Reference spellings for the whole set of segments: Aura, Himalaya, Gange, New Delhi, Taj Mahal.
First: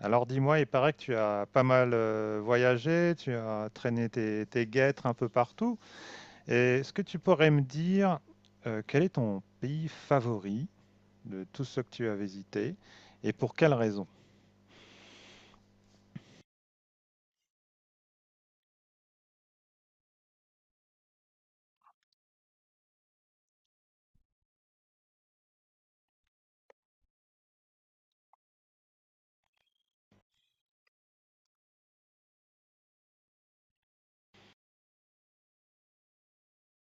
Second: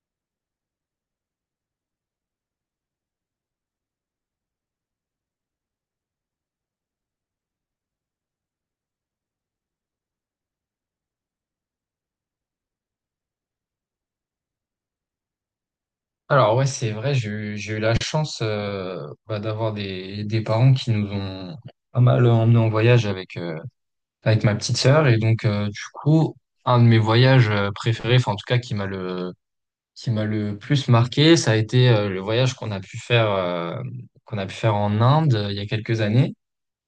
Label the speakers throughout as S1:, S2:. S1: Alors dis-moi, il paraît que tu as pas mal voyagé, tu as traîné tes guêtres un peu partout. Et est-ce que tu pourrais me dire quel est ton pays favori de tous ceux que tu as visités et pour quelle raison?
S2: Alors ouais, c'est vrai, j'ai eu la chance d'avoir des parents qui nous ont pas mal emmenés en voyage avec ma petite sœur. Et donc, du coup, un de mes voyages préférés, enfin en tout cas qui m'a le plus marqué, ça a été le voyage qu'on a pu faire en Inde il y a quelques années.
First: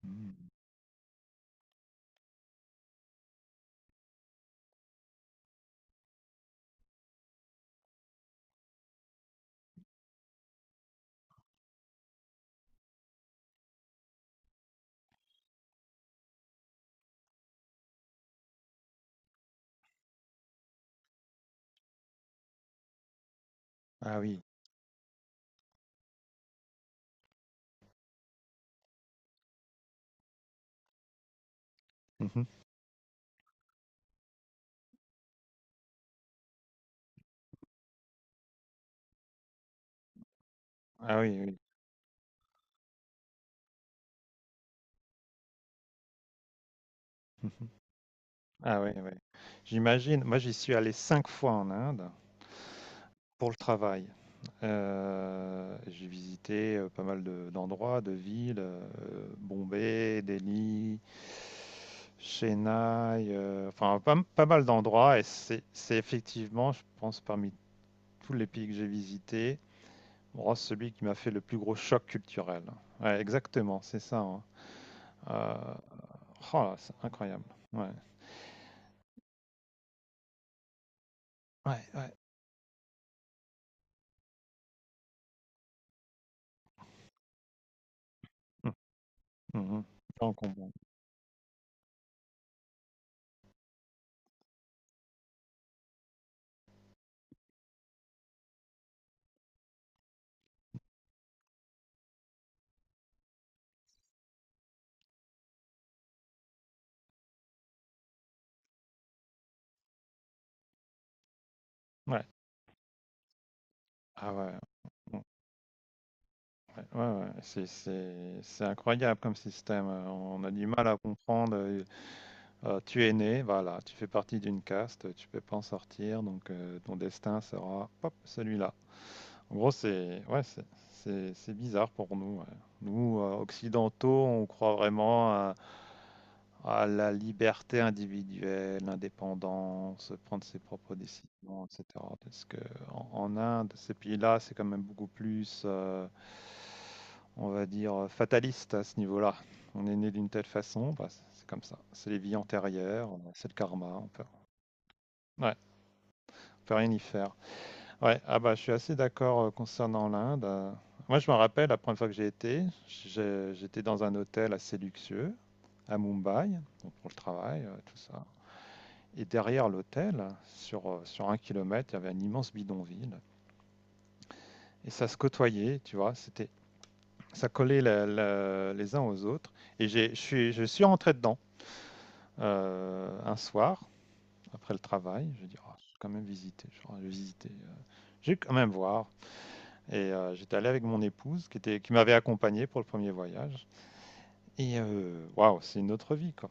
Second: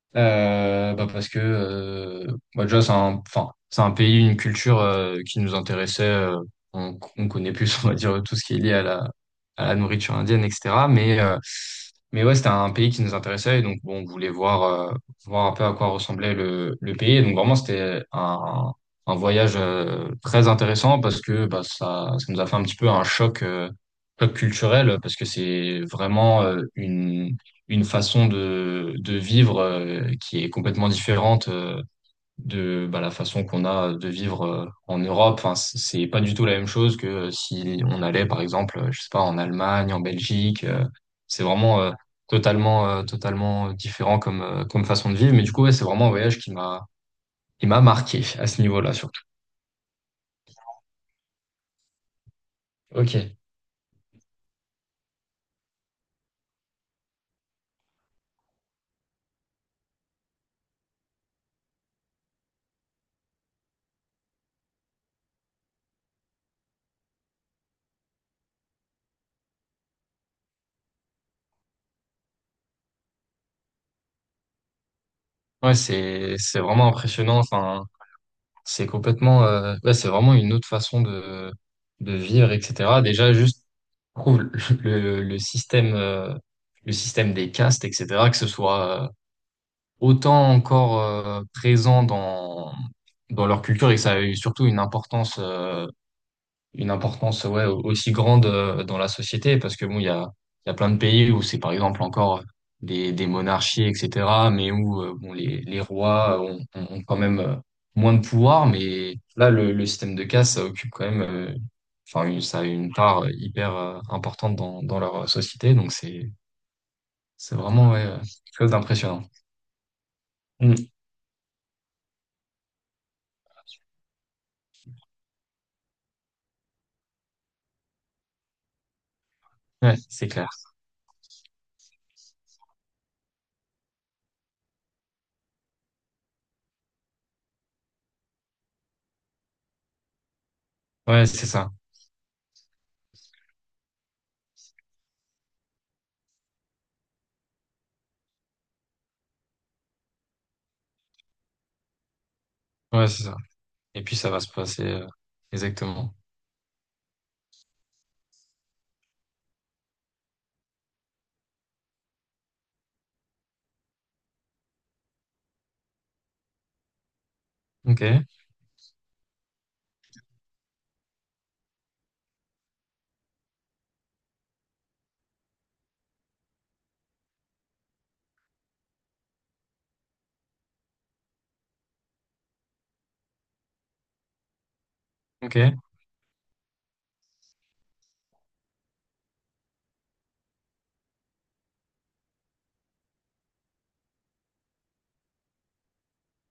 S1: Hmm.
S2: Bah parce que bah déjà c'est un pays, une culture qui nous intéressait. On connaît plus, on va dire tout ce qui est lié à la nourriture indienne, etc. Mais ouais, c'était un pays qui nous intéressait et donc bon, on voulait voir un peu à quoi ressemblait le pays. Et donc vraiment c'était un voyage très intéressant parce que bah ça nous a fait un petit peu un
S1: Ah
S2: choc
S1: oui.
S2: culturel parce que c'est vraiment une façon de vivre qui est complètement différente
S1: Mhm.
S2: de bah, la façon qu'on a de vivre en Europe. Enfin, c'est pas du tout la même chose que si on allait, par exemple, je sais pas, en Allemagne, en Belgique.
S1: Ah oui,
S2: C'est
S1: oui.
S2: vraiment totalement différent comme façon de vivre. Mais du coup, ouais, c'est vraiment un voyage qui
S1: Mhm.
S2: m'a marqué à ce
S1: Ah oui,
S2: niveau-là,
S1: oui.
S2: surtout.
S1: J'imagine. Moi, j'y suis allé cinq fois en Inde
S2: Ok.
S1: pour le travail. J'ai visité pas mal d'endroits, de villes, Bombay, Delhi, Chennai, enfin pas mal d'endroits. Et c'est effectivement, je pense, parmi tous les pays que j'ai visités, bon, celui qui m'a fait le plus gros choc culturel. Ouais, exactement, c'est ça, hein. Euh,
S2: Ouais,
S1: oh
S2: c'est
S1: là,
S2: vraiment
S1: c'est
S2: impressionnant.
S1: incroyable.
S2: Enfin,
S1: Ouais,
S2: c'est complètement, ouais, c'est vraiment une autre façon
S1: ouais, ouais.
S2: de vivre, etc. Déjà, juste trouve le, le système, euh, le système des castes, etc., que ce
S1: Mhm.
S2: soit
S1: Mhm. Je
S2: autant
S1: comprends.
S2: encore présent dans leur culture et que ça a eu surtout une importance ouais, aussi grande dans la société parce que bon, il y a plein de pays où c'est par exemple encore des monarchies, etc., mais où bon, les rois ont quand même moins de pouvoir, mais là, le système de caste, ça occupe quand même,
S1: Ouais.
S2: ça a une part hyper
S1: Ah
S2: importante
S1: ouais.
S2: dans leur société, donc
S1: Ouais, ouais,
S2: c'est vraiment ouais, quelque
S1: c'est
S2: chose
S1: incroyable
S2: d'impressionnant.
S1: comme système. On a du mal
S2: Mm.
S1: à comprendre. Tu es né, voilà, tu fais partie d'une caste, tu peux pas en sortir, donc ton destin sera hop, celui-là. En gros,
S2: Ouais,
S1: c'est
S2: c'est
S1: ouais,
S2: clair.
S1: c'est bizarre pour nous, ouais. Nous, occidentaux, on croit vraiment à, la liberté individuelle, l'indépendance, prendre ses propres
S2: Ouais, c'est
S1: décisions,
S2: ça.
S1: etc. Parce que en Inde, ces pays-là, c'est quand même beaucoup plus, on va dire, fataliste à ce niveau-là. On est né d'une telle façon, bah, c'est comme ça. C'est les vies
S2: Ouais,
S1: antérieures,
S2: c'est ça.
S1: c'est le karma.
S2: Et
S1: On
S2: puis
S1: peut,
S2: ça va se passer
S1: ouais,
S2: exactement.
S1: on peut rien y faire. Ouais, ah bah, je suis assez d'accord concernant l'Inde. Moi, je me rappelle la première fois que j'étais dans un hôtel assez luxueux à Mumbai, donc pour le travail, tout
S2: Ok,
S1: ça. Et derrière l'hôtel, sur un kilomètre, il y avait un immense bidonville. Et ça se côtoyait, tu vois, ça collait les uns aux autres. Et je suis rentré dedans un soir, après le travail. Je dis,
S2: ok.
S1: ah, je vais quand même visiter. Je vais quand même voir. Et j'étais allé avec mon épouse qui m'avait accompagné pour le premier voyage. Et waouh, c'est une autre vie, quoi.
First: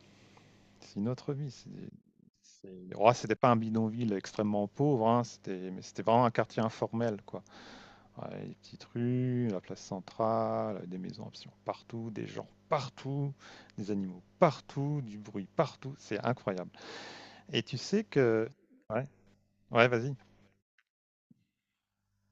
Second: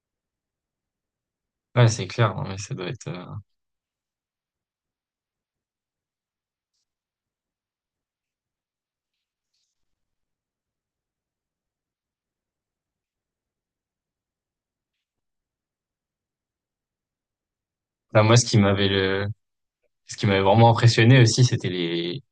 S1: C'est une autre vie.
S2: Ouais, c'est clair, ouais, ça doit être.
S1: Oh,
S2: euh,
S1: c'était pas un bidonville extrêmement pauvre, hein, mais c'était vraiment un quartier informel, quoi. Ouais, les petites rues, la place centrale, des maisons absolument partout, des gens partout, des animaux partout, du bruit partout. C'est incroyable. Et tu sais
S2: Enfin, moi,
S1: que... Ouais, ouais, vas-y.
S2: ce qui m'avait vraiment impressionné aussi, c'était les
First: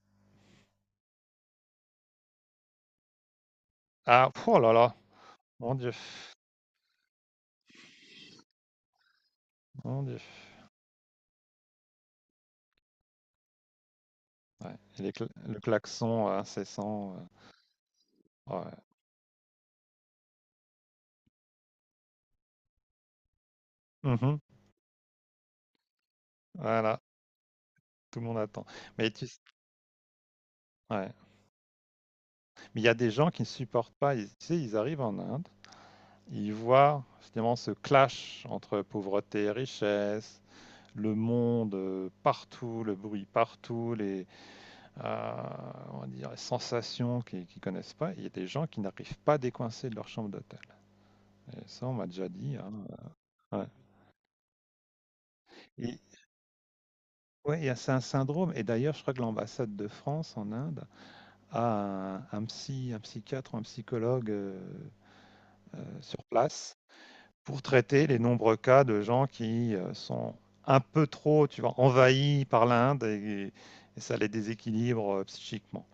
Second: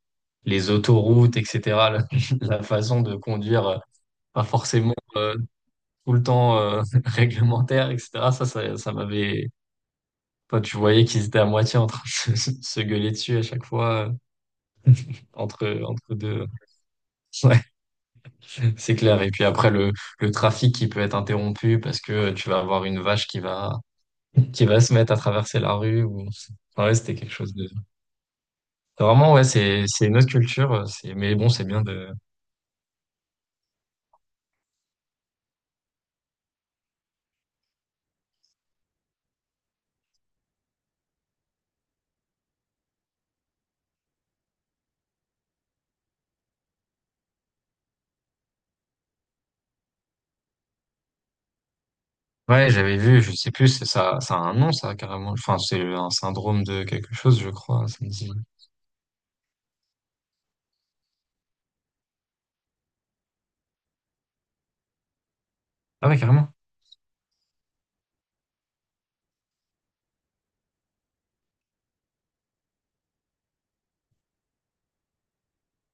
S2: les autoroutes, etc. La, la façon de conduire,
S1: Ah,
S2: pas
S1: pff, oh là là,
S2: forcément
S1: mon Dieu,
S2: tout le temps réglementaire, etc. Ça m'avait.
S1: mon Dieu.
S2: Enfin, tu voyais qu'ils étaient à moitié en train se gueuler dessus à chaque fois,
S1: Ouais, et le
S2: entre
S1: klaxon
S2: deux.
S1: incessant.
S2: Ouais,
S1: Ouais.
S2: c'est clair. Et puis après le trafic qui peut être interrompu parce que tu vas avoir une vache
S1: Mhm.
S2: qui va se mettre à traverser la rue ou. Enfin, ouais,
S1: Voilà,
S2: c'était quelque chose.
S1: tout le monde attend.
S2: C'est
S1: Mais tu...
S2: vraiment, ouais, c'est une autre culture.
S1: ouais.
S2: C'est, mais bon, c'est bien de.
S1: Mais il y a des gens qui ne supportent pas. Ils, tu sais, ils arrivent en Inde, ils voient finalement ce clash entre pauvreté et richesse, le monde partout, le bruit partout, euh, on va dire, les sensations qu'ils ne connaissent pas. Il y a des gens qui n'arrivent pas à décoincer de leur chambre d'hôtel. Et ça, on m'a déjà dit,
S2: Ouais,
S1: hein.
S2: j'avais vu, je sais
S1: Ouais.
S2: plus, c'est ça, ça a un nom, ça, carrément. Enfin, c'est
S1: Et
S2: un syndrome de quelque chose, je
S1: ouais,
S2: crois.
S1: c'est
S2: Ça
S1: un
S2: me dit...
S1: syndrome. Et d'ailleurs, je crois que l'ambassade de France en Inde a un psychiatre ou un psychologue
S2: Ah ouais,
S1: sur
S2: carrément.
S1: place pour traiter les nombreux cas de gens qui sont un peu trop, tu vois, envahis par l'Inde et, ça les déséquilibre psychiquement.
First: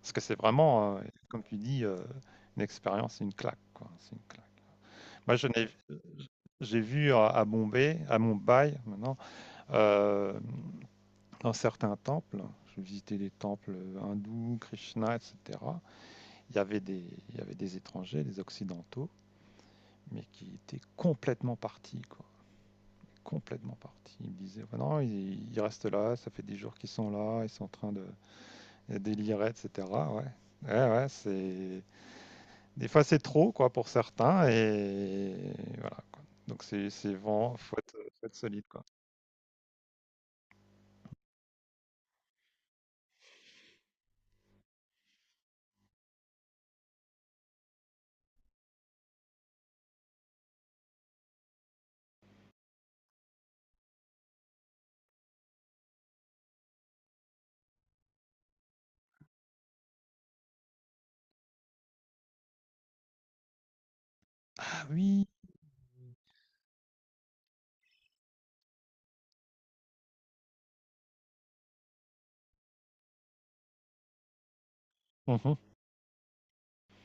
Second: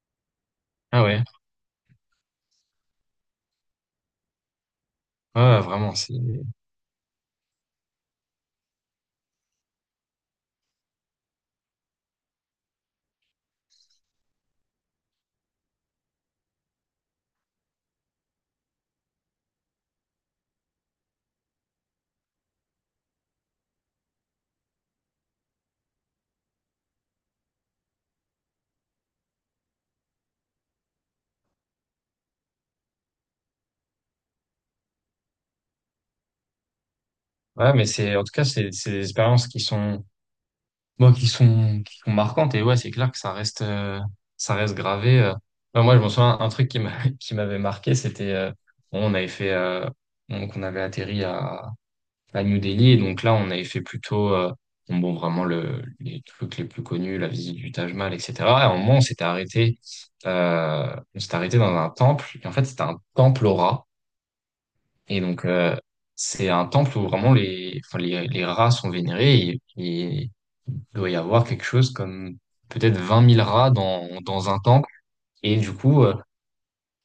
S1: Parce que c'est vraiment,
S2: Ah ouais.
S1: comme tu dis, une expérience, une claque, quoi. C'est une claque. Moi,
S2: Ouais, ouais, vraiment, c'est.
S1: j'ai vu à Bombay, à Mumbai maintenant, hem, dans certains temples, je visitais des temples, hindous, Krishna, et cetera. Il y avait des étrangers, des occidentaux, mais qui étaient complètement partis, quoi, complètement partis. Ils me disaient: «Bah non, ils restent là, ça fait des jours qu'ils sont là, ils sont en train de délirer, et cetera». Ouais. Ouais, ouais, c'est des fois, c'est trop, quoi, pour certains et voilà, quoi. Donc c'est vraiment
S2: Ouais, mais c'est, en
S1: faut
S2: tout
S1: être
S2: cas,
S1: solide, quoi.
S2: c'est des expériences qui sont, bon, qui sont marquantes. Et ouais, c'est clair que ça reste gravé. Enfin, moi, je me souviens, un truc qui m'avait marqué, c'était, bon, on avait donc, on avait atterri à New Delhi. Et donc là, on avait fait plutôt vraiment les trucs les plus connus, la visite du Taj Mahal, etc. Et à un moment, on s'était arrêté dans un temple. Et en fait, c'était un temple aux rats.
S1: Ah
S2: Et
S1: oui!
S2: donc, c'est un temple où vraiment les rats sont vénérés. Et il doit y avoir quelque chose comme peut-être 20 000 rats dans un temple. Et
S1: Mmh.
S2: du coup,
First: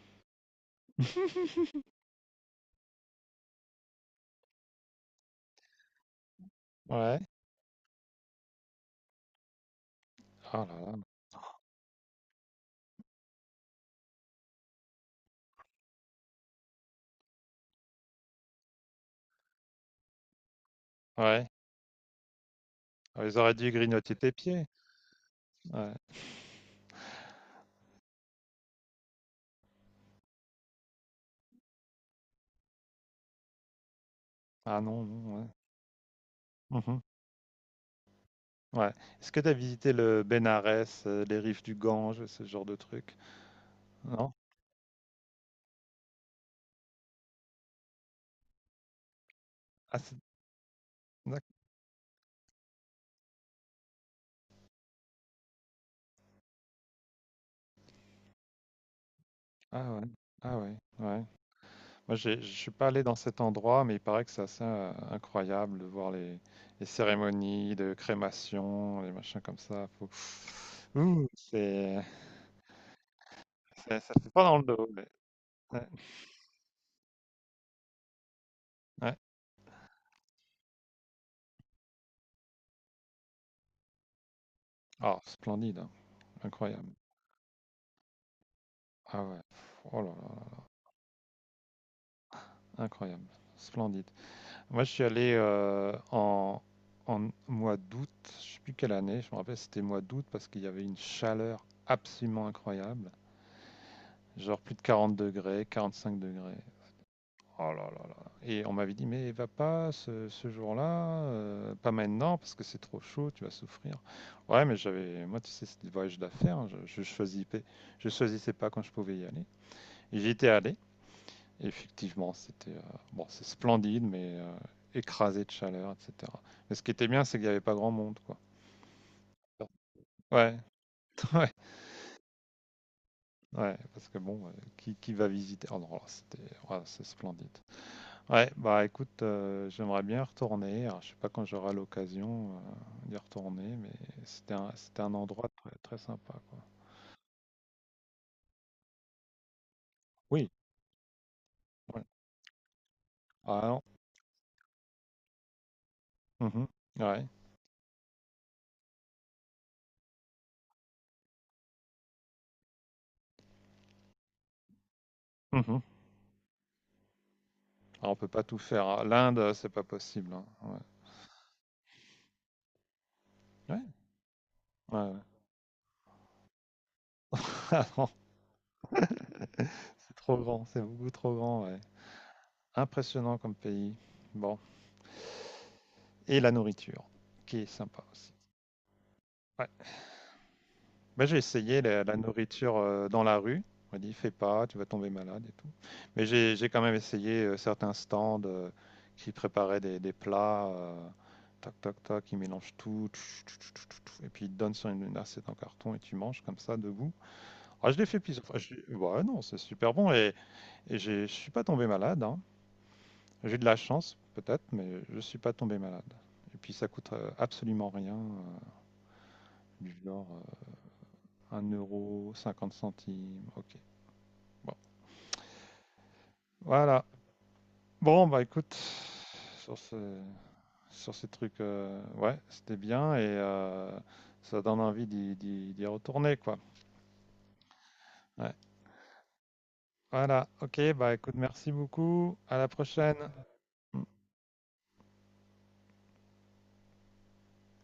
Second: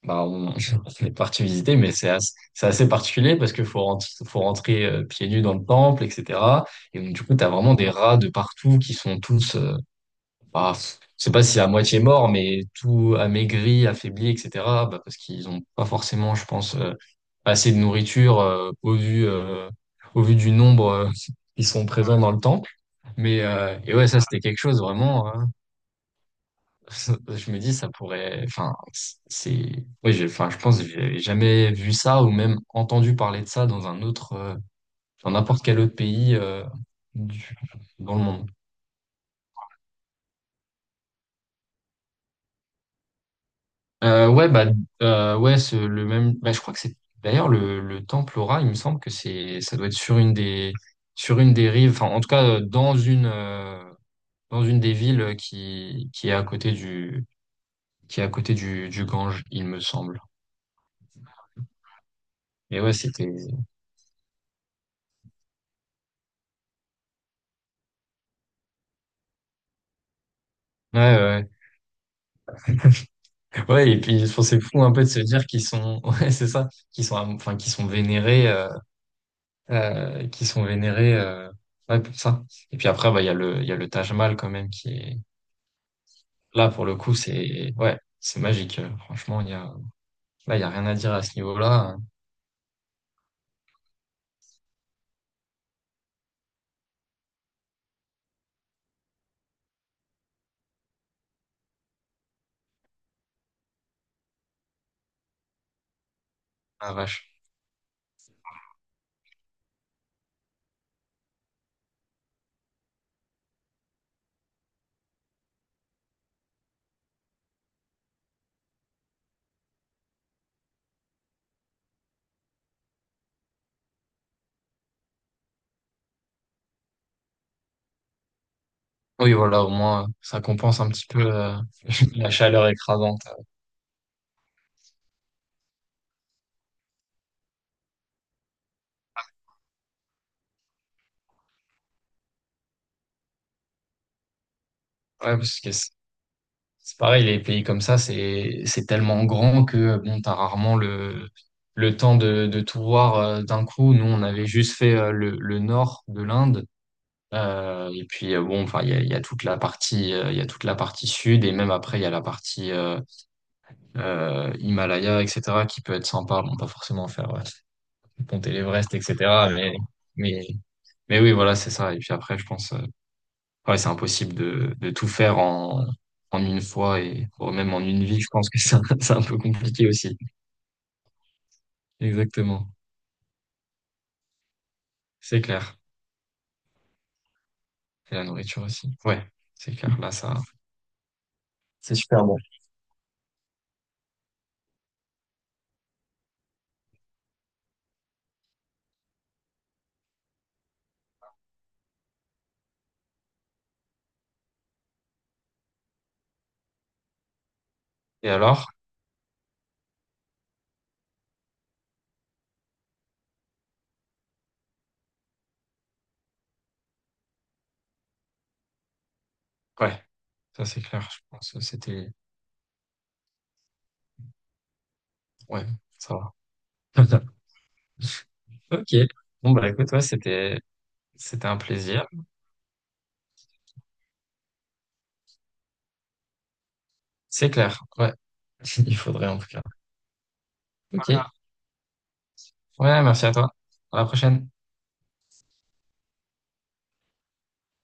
S2: bah, on, on est parti visiter, mais c'est assez particulier parce que faut rentrer pieds nus dans le temple, etc. Et donc,
S1: Ouais.
S2: du coup, t'as vraiment des rats de partout qui sont tous,
S1: Oh
S2: bah,
S1: là là.
S2: je sais pas si à moitié morts, mais tout amaigris, affaiblis, etc. Bah, parce qu'ils ont pas forcément, je pense, assez de nourriture au vu du nombre
S1: Ouais.
S2: qui sont présents dans le temple.
S1: Ah, ils
S2: Mais
S1: auraient dû
S2: euh, et ouais,
S1: grignoter
S2: ça
S1: tes
S2: c'était quelque
S1: pieds.
S2: chose vraiment.
S1: Ouais.
S2: Je me dis, ça pourrait. Enfin, c'est. Oui, enfin, je pense que j'avais jamais vu ça ou même entendu parler de ça dans un autre,
S1: Ah non,
S2: dans
S1: non, ouais.
S2: n'importe quel autre pays
S1: Mmh.
S2: du- dans le monde.
S1: Ouais. Est-ce que tu as visité le Bénarès, les rives du Gange, ce genre de truc?
S2: Euh,
S1: Non?
S2: ouais, bah, ouais, le même. Bah, je crois que c'est d'ailleurs le temple Aura. Il me semble que c'est, ça doit être
S1: Ah, c'est
S2: sur sur
S1: d'acc
S2: une des rives. Enfin, en tout cas, dans une des villes qui est à côté du, qui est à côté du Gange, il me
S1: ah ouais.
S2: semble.
S1: Ah ouais, ouais. Moi, je suis
S2: Et
S1: pas
S2: ouais,
S1: allé dans
S2: c'était.
S1: cet
S2: Ouais,
S1: endroit, mais il paraît que c'est assez incroyable de voir les cérémonies de crémation, les machins comme ça. Faut...
S2: ouais.
S1: Ouh,
S2: Ouais.
S1: c'est,
S2: Ouais, et
S1: ça
S2: puis
S1: fait
S2: je
S1: pas
S2: trouve
S1: dans
S2: c'est
S1: le
S2: fou
S1: dos.
S2: un peu de se dire qu'ils
S1: Ouais.
S2: sont, ouais, c'est ça, enfin,
S1: Ouais.
S2: qu'ils sont vénérés, ouais, pour ça. Et puis après, bah, il y a le Taj Mahal quand même qui
S1: Oh,
S2: est
S1: splendide, hein.
S2: là pour le
S1: Incroyable.
S2: coup, c'est, ouais, c'est magique.
S1: Ah ouais.
S2: Franchement,
S1: Oh là
S2: là, il y a rien à dire à ce niveau-là, hein.
S1: là, incroyable, splendide. Moi, je suis allé en mois d'août, je sais plus quelle année. Je me rappelle, c'était mois d'août parce qu'il y avait une chaleur absolument incroyable, genre plus de 40 degrés, 45 degrés.
S2: Ah, vache.
S1: Oh là là là. Et on m'avait dit, mais va pas ce jour-là, pas maintenant, parce que c'est trop chaud, tu vas souffrir. Ouais, mais j'avais, moi, tu sais, c'était des voyages d'affaires, hein, je choisissais pas quand je pouvais y aller. Et j'y étais allé, et effectivement, bon, c'est splendide, mais écrasé de chaleur, etc. Mais ce qui était bien, c'est qu'il n'y avait pas grand monde, quoi.
S2: Oui, voilà, au moins, ça
S1: Ouais,
S2: compense un petit peu
S1: ouais,
S2: la chaleur écrasante.
S1: ouais, parce que bon, qui va visiter? Oh non, là, ouais, c'est splendide. Ouais, bah écoute, j'aimerais bien y retourner. Alors, je sais pas quand j'aurai l'occasion d'y retourner, mais c'était un
S2: Ouais,
S1: endroit
S2: parce que
S1: très, très sympa, quoi.
S2: c'est pareil, les pays comme ça, c'est tellement grand que bon, t'as
S1: Oui,
S2: rarement le
S1: ouais.
S2: temps de tout voir
S1: Ah
S2: d'un
S1: non.
S2: coup. Nous, on avait juste fait le nord de l'Inde.
S1: Mhm. Ouais.
S2: Et puis Bon, enfin, il y a il y a toute la partie sud et même après, il y a la partie Himalaya, etc.,
S1: Mhm.
S2: qui peut être sympa. Bon, pas forcément faire
S1: Ah, on peut pas
S2: monter
S1: tout faire,
S2: l'Everest,
S1: hein. L'Inde,
S2: etc.
S1: c'est
S2: Mais
S1: pas possible,
S2: mais
S1: hein. Ouais.
S2: mais oui, voilà, c'est ça. Et puis après, je pense. Ouais,
S1: Ouais,
S2: c'est impossible de
S1: ouais,
S2: tout
S1: ouais.
S2: faire en une fois et voire même en
S1: Ah
S2: une
S1: non,
S2: vie. Je pense que c'est un, c'est un peu compliqué
S1: c'est
S2: aussi.
S1: trop grand, c'est beaucoup trop grand, ouais.
S2: Exactement.
S1: Impressionnant comme pays. Bon,
S2: C'est clair.
S1: et la nourriture, qui est sympa
S2: Et la
S1: aussi.
S2: nourriture aussi. Ouais, c'est clair. Là, ça,
S1: Moi, j'ai essayé
S2: c'est
S1: la
S2: super bon.
S1: nourriture dans la rue. On m'a dit, fais pas, tu vas tomber malade et tout. Mais j'ai quand même essayé certains stands qui préparaient des plats, tac, tac, tac, ils mélangent tout, tch, tch, tch, tch, tch, tch, et puis ils te donnent sur une assiette en carton et tu manges comme ça, debout. Ah, je l'ai fait
S2: Et
S1: plusieurs fois.
S2: alors?
S1: Ouais, non, c'est super bon et, je suis pas tombé malade, hein. J'ai de la chance, peut-être, mais je suis pas tombé malade. Et puis ça coûte absolument rien, du
S2: Ouais,
S1: genre
S2: ça, c'est clair. Je pense que
S1: 1
S2: c'était,
S1: euro, 50 centimes, ok. Bon,
S2: ouais, ça va.
S1: voilà. Bon, bah écoute,
S2: Ok. Bon, bah,
S1: sur
S2: écoute,
S1: ce,
S2: ouais,
S1: sur ces
S2: c'était un
S1: trucs,
S2: plaisir.
S1: ouais, c'était bien et ça donne envie d'y d'y retourner, quoi.
S2: C'est clair. Ouais.
S1: Ouais.
S2: Il faudrait en tout cas.
S1: Voilà, ok,
S2: Ok.
S1: bah
S2: Voilà.
S1: écoute, merci beaucoup, à la
S2: Ouais,
S1: prochaine.
S2: merci à toi. À la prochaine.